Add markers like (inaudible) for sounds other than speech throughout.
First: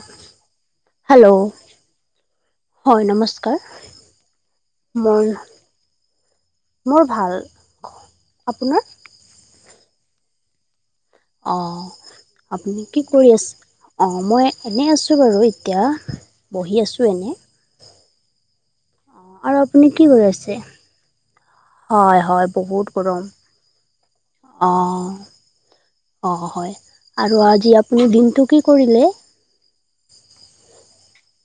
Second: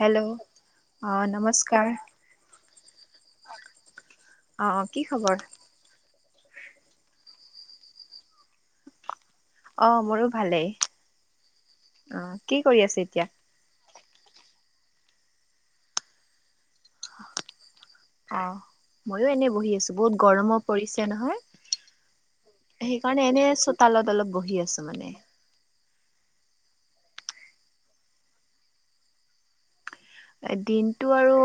Hello অ hello নমস্কাৰ হয় নমস্কাৰ অ কি মই খবৰ মোৰ ভাল আপোনাৰ অ মোৰো ভালেই অঁ অ আপুনি আছে কি এতিয়া কৰি আছে অঁ মই এনেই আছোঁ বাৰু এতিয়া বহি আছোঁ এনেই অ ময়ো এনে আৰু বহি আপুনি আছো কি বহুত কৰি আছে গৰমো পৰিছে নহয় হয় হয় বহুত গৰম সেইকাৰণে এনে চোতালত অলপ বহি আছো মানে অ হয় আৰু আজি আপুনি দিনটো কি কৰিলে দিনটো আৰু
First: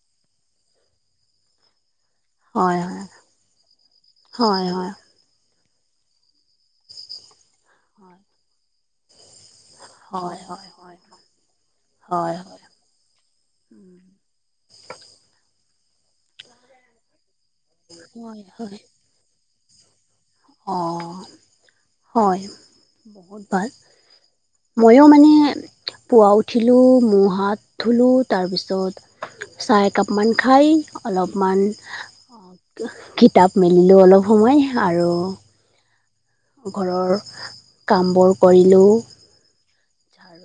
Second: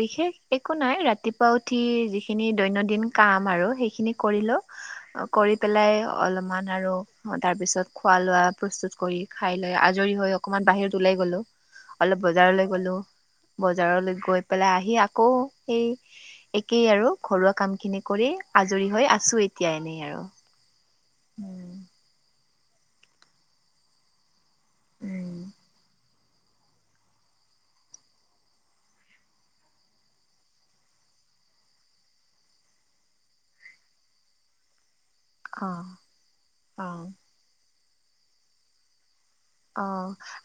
বিশেষ একো নাই ৰাতিপুৱা উঠি যিখ খিনি হয় দৈনন্দিন হয় কাম আৰু সেইখিনি কৰিলো হয় হয় কৰি পেলাই অলমান আৰু তাৰপিছত খোৱা লোৱা প্ৰস্তুত কৰি খাই লৈ আজ জৰি হয় হৈ হয় অকমান হয় বাহিৰত ওলাই গ'লো অলপ হয় হয় বজাৰলে গলো বজাৰলৈ গৈ পেলাই আহি আকৌ সেই একেই আৰু ঘৰুৱা কাম সেইখিনি কৰি হয় আজৰি হৈ আছো এতিয়া এনেই আৰু অ উম হয় ভাল ময়ো মানে উম পুৱা উঠিলোঁ মু হাত ধুলোঁ তাৰপিছত চাহ একাপমান খায় অলপমান কিতাপ মেলিলো অলপ সময় আৰু অ ঘৰৰ কামবোৰ কৰিলোঁ অ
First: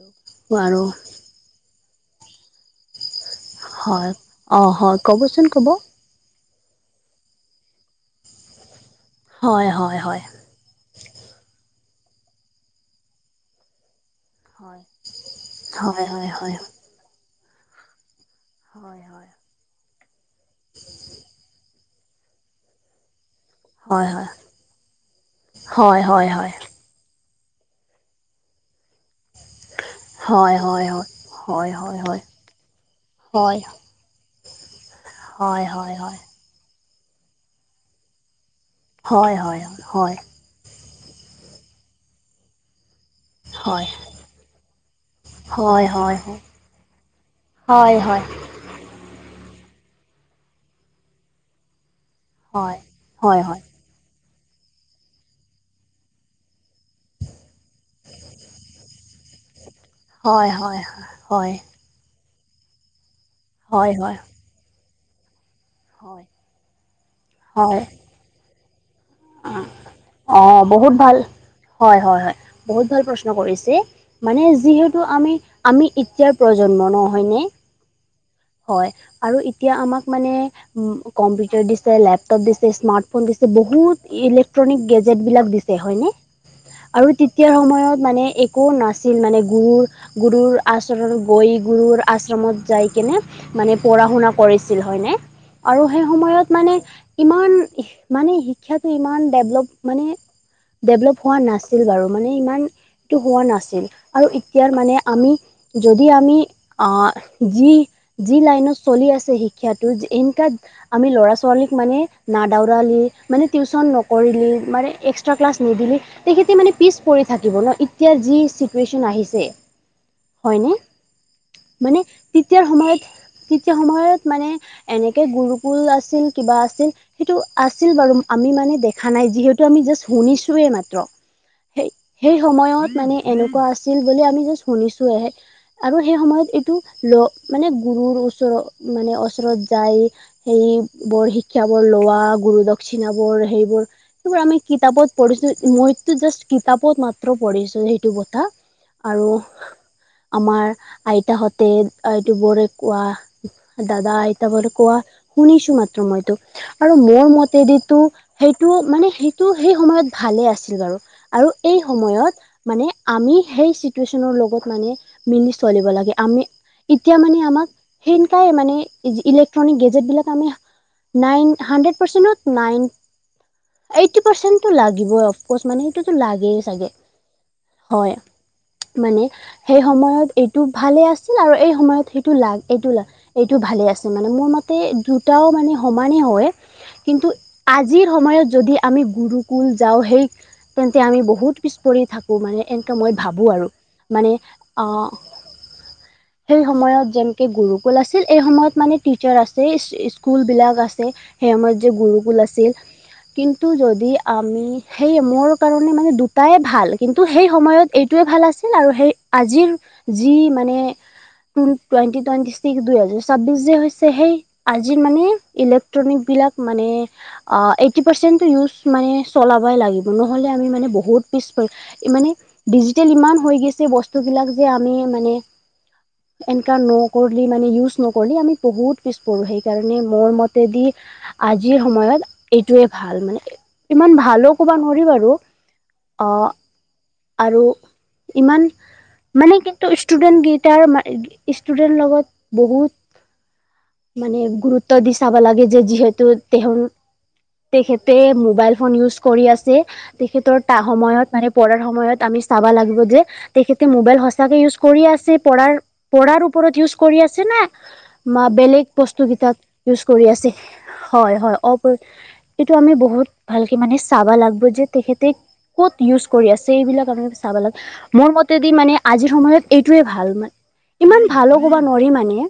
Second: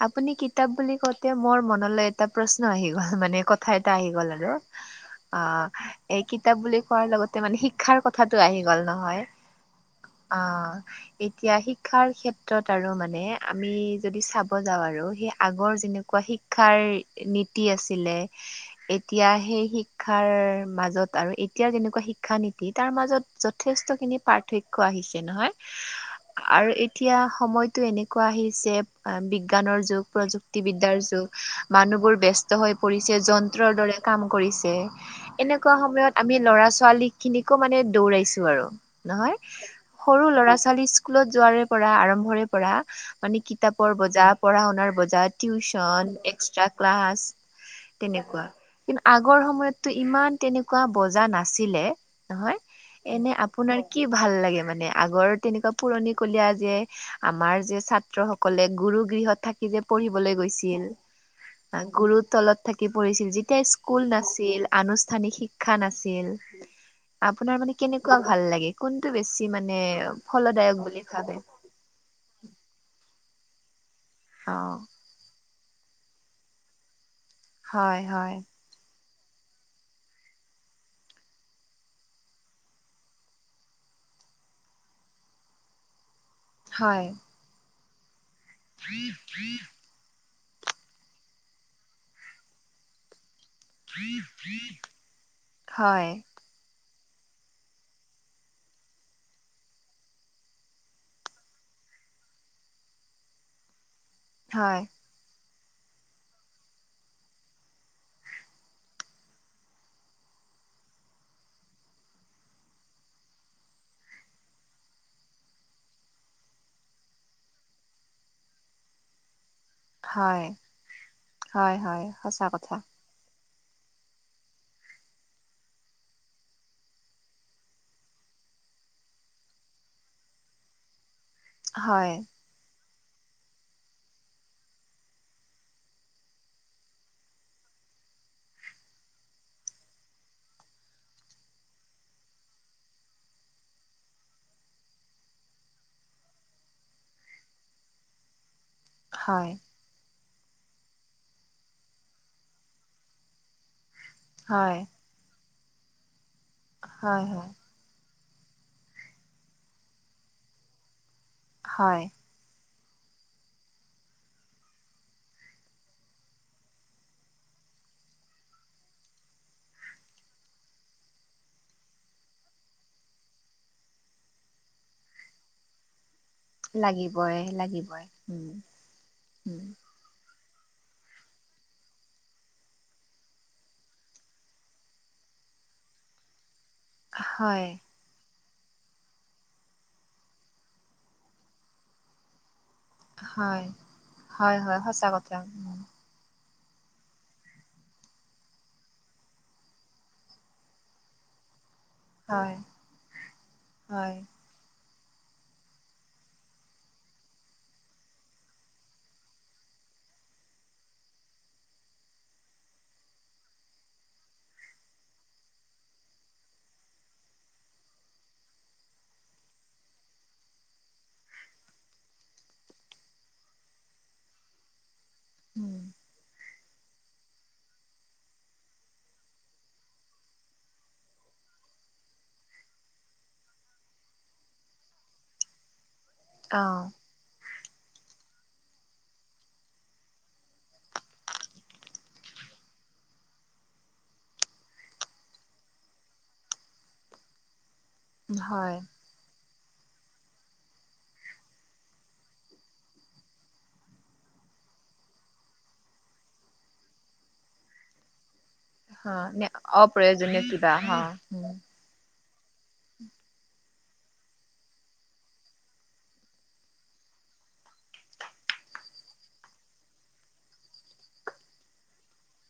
আপুনি কিতাপ আৰু বুলি কওঁতে মোৰ মনলৈ এটা প্ৰশ্ন আহি গল মানে কথা এটা আহি হয় গ'ল আৰু অঁ হয় ক'বচোন ক'ব অ'। এই কিতাপ বুলি কোৱাৰ লগতে মানে শিক্ষাৰ কথাটো আহি গ'ল নহয়। হয় হয় হয়। অ', এতিয়া শিক্ষাৰ ক্ষেত্ৰত আৰু মানে আমি যদি চাব- যাওঁ আৰু। সেই আগৰ হয় যেনেকুৱা হয় হয় হয় শিক্ষাৰ নীতি আছিলে। হয় এতিয়া সেই শিক্ষাৰ মাজত আৰু এতিয়া যেনেকুৱা শিক্ষা নীতি, তাৰ মাজত- যথেষ্ট হয় হয় খিনি পাৰ্থক্য আহিছে নহয় হয় হয় হয় হয় আৰু- এতিয়া সময়টো এনেকুৱা আহিছে। বিজ্ঞানৰ যুগ, হয় হয় প্ৰযুক্তিবিদ্যাৰ যুগ। হয় হয় মানুহবোৰ ব্যস্ত হৈ পৰিছে হয় হয় হয় যন্ত্ৰৰ দৰে। কাম কৰিছে, এনেকুৱা সময়ত আমি ল'ৰা-ছোৱালী খিনিকো মানে দৌৰাইছোঁ আৰু। হয় হয় হয় হয় হয় নহয়, হয় সৰু ল'ৰা-ছোৱালী স্কুলত যোৱাৰে পৰা, আৰম্ভৰে পৰা মানে। কিতাপৰ বোজা, পঢ়া-শুনাৰ বোজা, হয় টিউচন, হয় এক্সট্ৰা ক্লাছ। হয় হয়। তেনেকুৱা কিন্তু আগৰ সময়তটো ইমান তেনেকুৱা বজাৰ নাছিলে। হয়, নহয়, এনে হয়, হয়, আপোনাৰ কি ভাল লাগে মানে, আগৰ তেনেকুৱা পুৰণিকলীয়া যে আমাৰ যে ছাত্ৰসকল সকলে গুৰু গৃহত থাকি যে পঢ়িবলৈ হয়, হয়, গৈছিল। হয়, গুৰু তলত থাকি পঢ়িছিল, যেতিয়া হয়, স্কুল হয়, নাছিল, আনুষ্ঠানিক শিক্ষা শিক্ষা হয়, নাছিল, আপোনাৰ মানে হয়, কেনেকুৱা ভাল লাগে। কোনটো বেছি অ', মানে, অ, ফলদায়ক বহুত বুলি ভাল, ভাবে। হয় হয় হয়, বহুত ভাল প্ৰশ্ন কৰিছে? মানে অ যিহেতু- যিহেতু আমি এতিয়াৰ প্ৰজন্ম নহয়নে। হয় হয়। হয় আৰু এতিয়া আমাক মানে- কম্পিউটাৰ দিছে, লেপটপ দিছে, স্মাৰ্ট ফোন দিছে, বহুত ইলেক্ট্ৰনিক গেজেট বিলাক দিছে। হয়নে, হয় আৰু তেতিয়াৰ সময়ত মানে একো নাছিল মানে গুৰ গুৰুৰ আশ্ৰমত গৈ, গুৰুৰ আশ্ৰমত যাইকিনে- মানে পঢ়া-শুনা কৰিছিল হয়নে আৰু সেই হয় সময়ত- মানে ইমান মানে, শিক্ষাটো ইমান ডেভলপ মানে। ডেভলপ হোৱা নাছিল বাৰু, মানে ইমানটো হোৱা নাছিল। আৰু এতিয়াৰ হয় মানে আমি, যদি আমি যি- যি লাইনত চলি আছোঁ শিক্ষাটো, এনেকাত- আমি ল'ৰা-ছোৱালীক মানে না দাউৰালি, মানে টিউশচন নকৰিলি, মানে এক্সট্ৰা ক্লাছ নিদিলি, তেখেতে মানে পিছ পৰি থাকিব ন? এতিয়া যি চিটুৱেশ্যন আহিছে। হয় হয়নে? হয় মানে হয় সঁচা তেতিয়াৰ কথা সময়ত, তেতিয়াৰ সময়ত মানে- এনেকে গুৰুকুল আছিল, কিবা আছিল। সেইটো আছিল বাৰু। আমি মানে দেখা নাই যিহেতু, আমি জাষ্ট শুনিছোঁহে মাত্ৰ। হয়। এসময়ত মানে এনেকুৱা আছিল বুলি আমি জাষ্ট শুনিছোঁহে। আৰু সেই সময়ত এইটো, ল মানে গুৰুৰ ওচৰত মানে ওচৰত যায়। সেই বৰ শিক্ষাবোৰ লোৱা, গুৰু দক্ষিণাবোৰ সেইবোৰ। সেইবোৰ আমি কিতাপত পঢ়িছোঁ, মইতো জাষ্ট কিতাপত মাত্ৰ পঢ়িছোঁ সেইটো কথা। আৰু হয়, আমাৰ আইতাহঁতে, আইতাবোৰে কোৱা। দাদা, আইতাবোৰে হয়, কোৱা শুনিছোঁ মাত্ৰ, মইতো আৰু হয়, মোৰ হয়, মতেদিতো- সেইটো, মানে সেইটো সেই সময়ত ভালে আছিল বাৰু। আৰু এই হয়, সময়ত- মানে আমি সেই চিটুৱেচনৰ লগত মানে মিলি চলিব লাগে আমি এতিয়া মানে আমাক সেনেকাই মানে ইলেক্ট্ৰনিক গেজেট বিলাক আমি (unintelligible) চ মানে সেইটোতো লাগেই চাগে লাগিবই, লাগিবই। হয় উম, মানে উম, সেই সময়ত এইটো ভালেই আছিল আৰু এই সময়ত সেইটো লাগ এইটো লা এইটো ভালে আছে মানে মোৰ মতে দুইটা মানে সমানেই হয় কিন্তু হয়, আজি যিৰ সময়ত যদি আমি গুৰুকুল যাওঁ সেই তেন্তে আমি বহুত পিছ পৰি থাকোঁ। এ মই ভাবোঁ হয়, আৰু মান হয়, হয়, সঁচা কথা। উম, সেই সময়ত যেনকে গুৰুকুল আছিল এই সময়ত মানে টিচাৰ আছে স্কুল বিলাক আছে। সেয়া আমাৰ যে গুৰুকুল হয়, আছে কিন্তু যদি হয়, আমি সেইয়ে মোৰ কাৰণে মানে দুটাই ভাল কিন্তু সেই সময়ত এইটোৱে ভাল আছিল আৰু সেই আজিৰ যি মানে টুৱেটি টুৱেন্টি ছিক্স দুইহেজাৰ ছাব্বিশ যে হৈছে সেই আজিৰ মানে ইলেক্ট্ৰনিক বিলাক মানে অ এইটটি পাৰচেন্ট টো ইউজ মানে চলাবাই লাগিব নহলে নহলে আমি মানে বহুত পিচ পৰি মানে ডিজিটেল ইমান হৈ গৈছে বস্তুবিলাক যে আমি মানে উম এনকা নও কৰিলি মানে ইউজ নকৰিলি আমি বহুত পিছপৰোঁ সেইকাৰণে মোৰ মতেদি আজিৰ সময়ত এইটোৱে ভাল মানে। ইমান ভালো ক'ব নোৱাৰি বাৰু, অ', আহ আৰু ইমান মানে কিন্তু ষ্টুডেন্ট গেইটাৰ ষ্টু ষ্টুডেণ্টৰ লগত বহুত মানে গুৰুত্ব দি চাব লাগে যে যিহেতু তেহন তেখেত পে হয়, মোবাইল ফোন ইউজ কৰি আছে তেখেতৰ তা সময়ত মানে পঢ়াৰ সময়ত আমি চাবা লাগিব যে তেখেতে মোবাইল সচাকে ইউজ কৰি আছে পঢ়াৰ পঢ়াৰ ওপৰত ইউজ কৰি আছে না ম বেলেগ বস্তু হয়, নে কেইটাত ইউজ কৰি অপ্ৰয়োজনীয় আছে কিবা, অ'। হয় উম, হয় অ এইটো আমি বহুত ভালকে মানে চাবা লাগিব যে তেখেতে ক'ত ইউজ কৰি আছে এইবিলাক আমি চাব লাগে। মোৰ মতেদি মানে আজিৰ সময়ত এইটোৱে ভাল মানে ইমান ভালো ক'বা নোৱাৰি মানে।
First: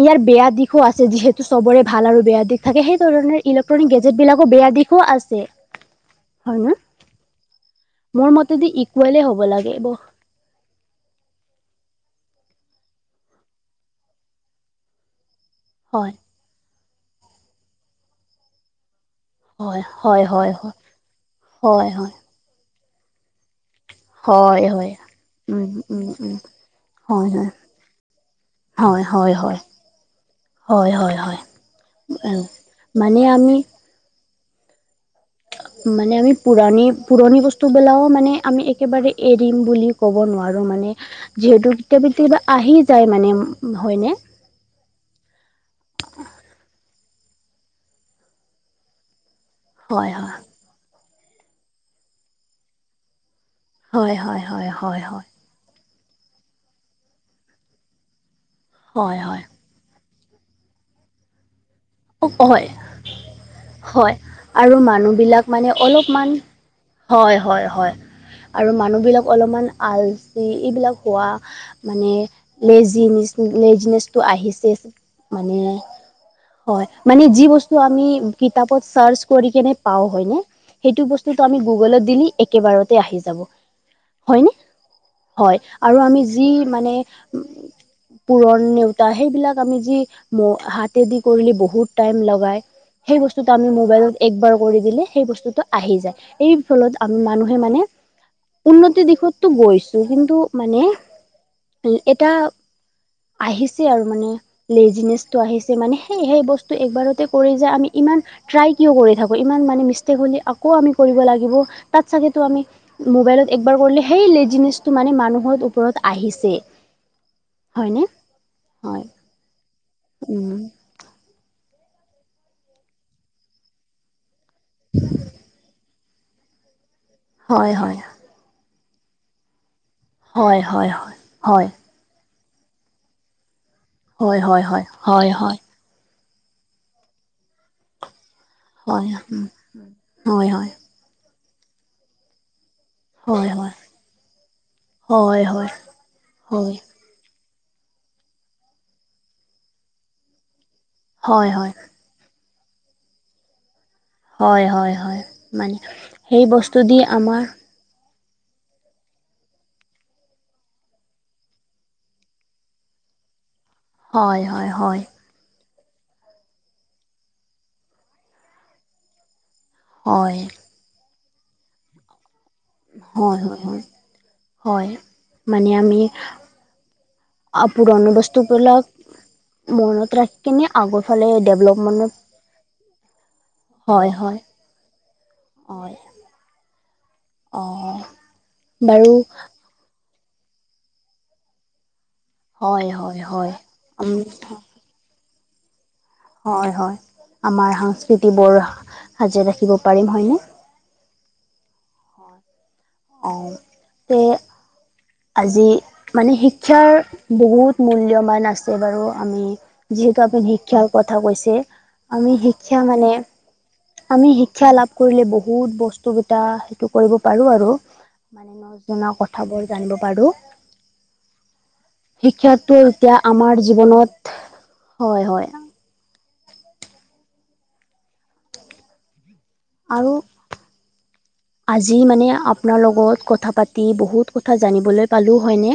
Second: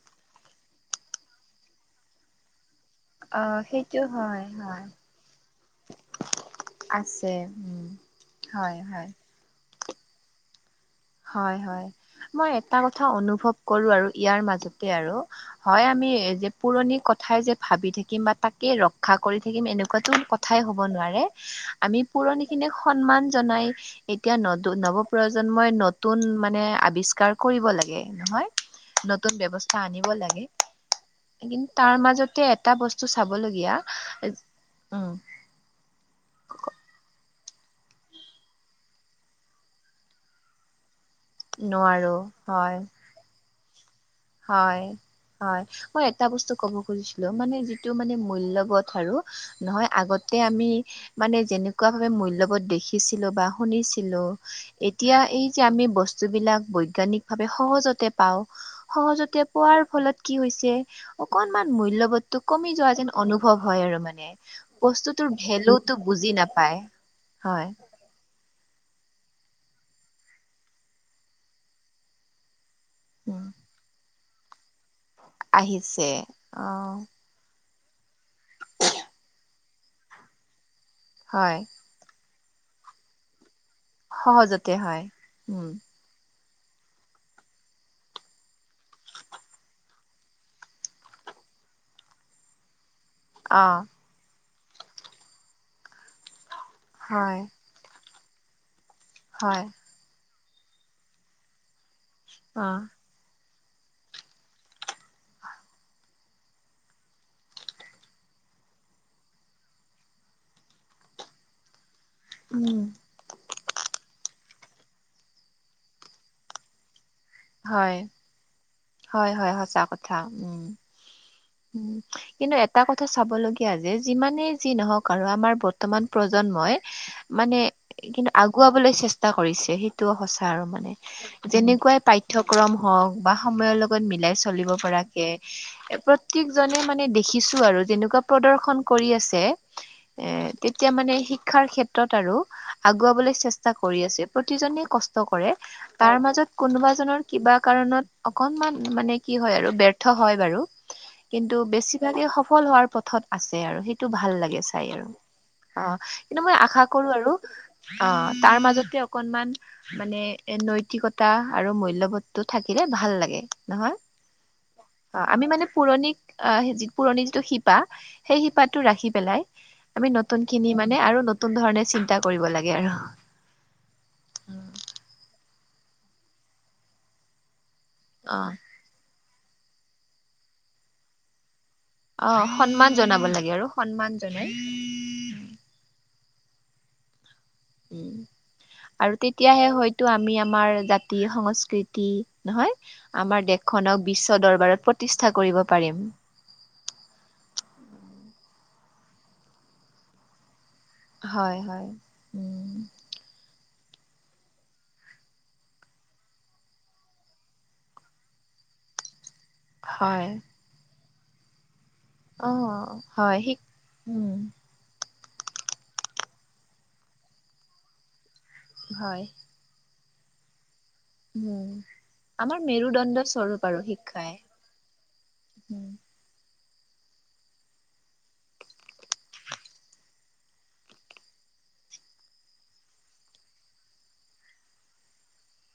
ইয়াৰ বেয়া দিশো আছে যিহেতু সবৰে ভাল আৰু বেয়া দিশ থাকে সেই কাৰনে অ', ইলেক্ট্ৰনিক সেইটো হয়, গেজেটবিলাকো বেয়া হয়, দিশো আছে। হয় ন, আছে, উম, মোৰ মতেদি হয়, হয়। ইকুৱলে হ'ব লাগে ব। হয় হয়, মই এটা কথা অনুভৱ কৰো আৰু ইয়াৰ মাজতে আৰু হয় আমি যে পুৰণি কথাই যে ভাবি থাকিম বা তাকে ৰক ক্ষা কৰি থাকিম হয় এনেকুৱাতো হয় হয় কথাই হব নোৱাৰে হয় হয় আমি হয় পুৰণি খিনিক সন্মান জনাই এতিয়া হয় নতুন হয় নৱ প্ৰজন্মই উম নতুন উম উন উম মানে হয় আৱিষ্কাৰ হয় কৰিব লাগে হয় নহয় হয় নতুন হয় ব্যৱস্থা আনিব লাগে। হয় হয় হয় কিন তাৰ উম, মাজতে এটা বস্তু মানে আমি চাবলগীয়া যে উম মানে আমি পুৰাণি পুৰণি বস্তুবিলাকো মানে আমি এক কেবাৰে এৰিম বুলি ক'ব নোৱাৰোঁ মানে যিহেতু কেতিয়াবা নোৱাৰো কেতিয়াবা আহি হয় যায় মানে হয়নে? হয় হয়, মই এটা বস্তু ক'ব খুজিছিলো মানে যিটো মানে মূল্যবোধ আৰু নহয় হয় আগতে আমি মানে যেনেকুৱা ভাৱে মূল্যবোধ দেখিছিলো বা- হয় শুনিছিলো, হয় হয় হয় এতিয়া হয় এই যে আমি বস্তু- স্তু বিলাক বৈজ্ঞানিকভাৱে সহজতে পাওঁ। হয় হয় সহজতে- পোৱাৰ ফলত কি হৈছে, অকনমান মূল্য- হয় বোধটো হয় কমি যোৱা যেন অনুভৱ হয় আৰু মানে আৰু বস্তুটোৰ মানুহবিলাক মানে ভেলুটো অলপমান বুজি নাপায়। হয় হয় হয়। আৰু মানুহবিলাক অলপমান আলচি এইবিলাক হোৱা মানে- উম, লেজিনেচ লেজিনেচটো আহিছে। মানে আহিছে। অ হয়, মানে যি বস্তু আমি কিতাপত চাৰ্চ কৰি কিনে পাওঁ হয়নে? সেইটো বস্তুটো আমি হয় গুগুলত দিলি একেবাৰতে আহি যাব। হয় নে সহজতে হয় হয়, উম আৰু আমি যি- যি মানে পুৰণ নেওতা সেইবিলাক আমি যি ম হাতে দি- কৰিলে বহুত টাইম লগাই সেই বস্তুটো অ আমি মোবাইলত- একবাৰ কৰি দিলে সেই বস্তুটো আহি যায় এই ফলত আ হয় মানুহে মানে উন্নত- তি দিশতটো হয় গৈছো, কিন্তু মানে এটা- অ', আহিছে আৰু মানে লেজিনেচটো আহিছে। মানে- সেই সেই বস্তু একবাৰতে কৰি যে আমি ইমান- ট্ৰাই কিয় কৰি থাকো ইমান মানে মিষ্টেক হ'লে আকৌ আমি কৰিব লাগিব তাত চাগেটো আমি- মোবাইলত একবাৰ কৰিলে সেই লেজিনেচটো মানে মানুহৰ ওপৰত আহিছে। হয়, হয়নে? হয়। হয় হয়, সঁচা কথা। উম' কিন্তু, এটা কথা চাব লগীয়া যে যিমানে যি নহওক আৰু আমাৰ বত- ৰ্তমান প্ৰজন্মই মানে, হয় হয় কিন্তু আগুৱাবলৈ চেষ্টা কৰিছে- টো সঁচা হয় আৰু মানে হয় হয় হয় যেনেকুৱাই পাঠ্যক্ৰম হওঁক বা সময়ৰ লগত- গত মিলাই হয় হয় চলিব পৰাকে হয় হয় এ প্ৰত্যেকজনে মানে দেখিছো আৰু তেনেকুৱা প্ৰদৰ- খন কৰি হয় আছে উম হয় এ হয় তেতিয়া মানে শিক্ষাৰ ক্ষেত্ৰত আৰু- আগুৱাবলৈ হয় হয় চেষ্টা কৰি আছে। প্ৰতিজনে কষ্ট হয় হয় কৰে হয় তাৰ মাজত হয় কোনোবা জনৰ- কিবা কাৰণত অকনমান মানে কি হয় আৰু ব্যৰ্থ হয় বাৰু। কিন্তু, হয় বেছি- সিবিলাকে সফল হোৱাৰ পথত আছে আৰু। সেই- টো ভাল লাগে হয় চাই হয় আৰু হয় মানে অঁ কিন্তু সেই মই বস্তু আশা দি কৰো আৰু- আমাৰ অঁ' তাৰ মাজতে অকনমান- মানে এ নৈতিকতা আৰু মূল্যবোধ টো থাকিলে ভাল লাগে নহয়। হয় হয় হয়। অঁ' আমি মানে পুৰণি অ হে পুৰণি যিটো শিপা সেই শিপাটো ৰাখি পেলাই- আমি হয়, নতুন খিনি মানে আৰু নতুন ধৰণে চিন্তা কৰিব লাগে আৰু। হয় হয় হয় হয়, মানে আমি- অ পুৰণি অ বস্তু বিলাক মনত ৰাখি কিনে আগৰ ফালে ডেভলপ- অঁ' সন্মান জনাব লাগে আৰু হয়, সন্মান হয়, জনাই। হয়। অ', উম' বাৰু আৰু তেতিয়াহে হয়তো আমি আমাৰ জাতি, সংস্কৃতি- নহয় হয়, হয়, আমাৰ হয়, দেশখনক উম বিশ্ব দৰবাৰত প্ৰতিষ্ঠা কৰিব পাৰিম। হয় হয়, আমাৰ সংস্কৃতি বোৰ সাজি ৰাখিব পাৰিম হয়নে? হয় হয়, উম'। অঁও তে- আজি মানে শিক্ষাৰ বহুত মূল্যৱান আছে বাৰু আমি যিহেতু হয় আপুনি শিক্ষাৰ কথা কৈছে। আমি অ শিক্ষা মানে হয় শিক আমি উম শিক্ষা লাভ কৰিলে বহুত বস্তুকেইটা সেইটো কৰিব পাৰো আৰু মানে নজনা হয় কথাবোৰ জানিব পাৰোঁ। উম আমাৰ শিক্ষাটো মেৰুদণ্ড এতিয়া স্বৰূপ আমাৰ আৰু শিক্ষাই জীৱনত হয় হয়। উম। আৰু আজি মানে আপোনাৰ লগত কথা পাতি বহুত কথা জানিবলৈ পালোঁ হয়নে?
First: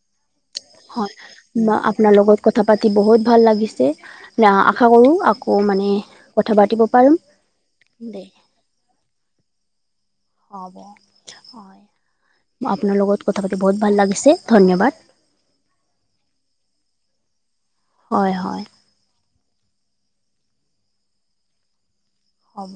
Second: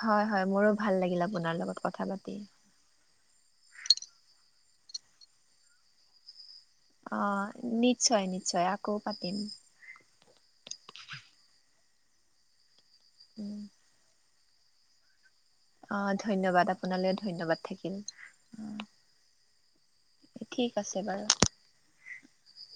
হয় হয় মোৰো ভাল হয় লাগিল আপোনাৰ লগত কথা আপোনাৰ পাতি। লগত কথা পাতি বহুত ভাল লাগিছে লা আশা কৰো আকৌ মানে কথা পাতিব পাৰিম আহ দে নিশ্চয় - নিশ্চয় আকৌ পাতিম। হ'ব, হয়, মই আপোনাৰ লগত কথা পাতি বহুত ভাল লাগিছে ধন্যবাদ। অহ ধন্যবাদ, আপোনালৈ ধন্যবাদ থাকিল। হয় হয় ঠিক আছে বাৰু। হ'ব।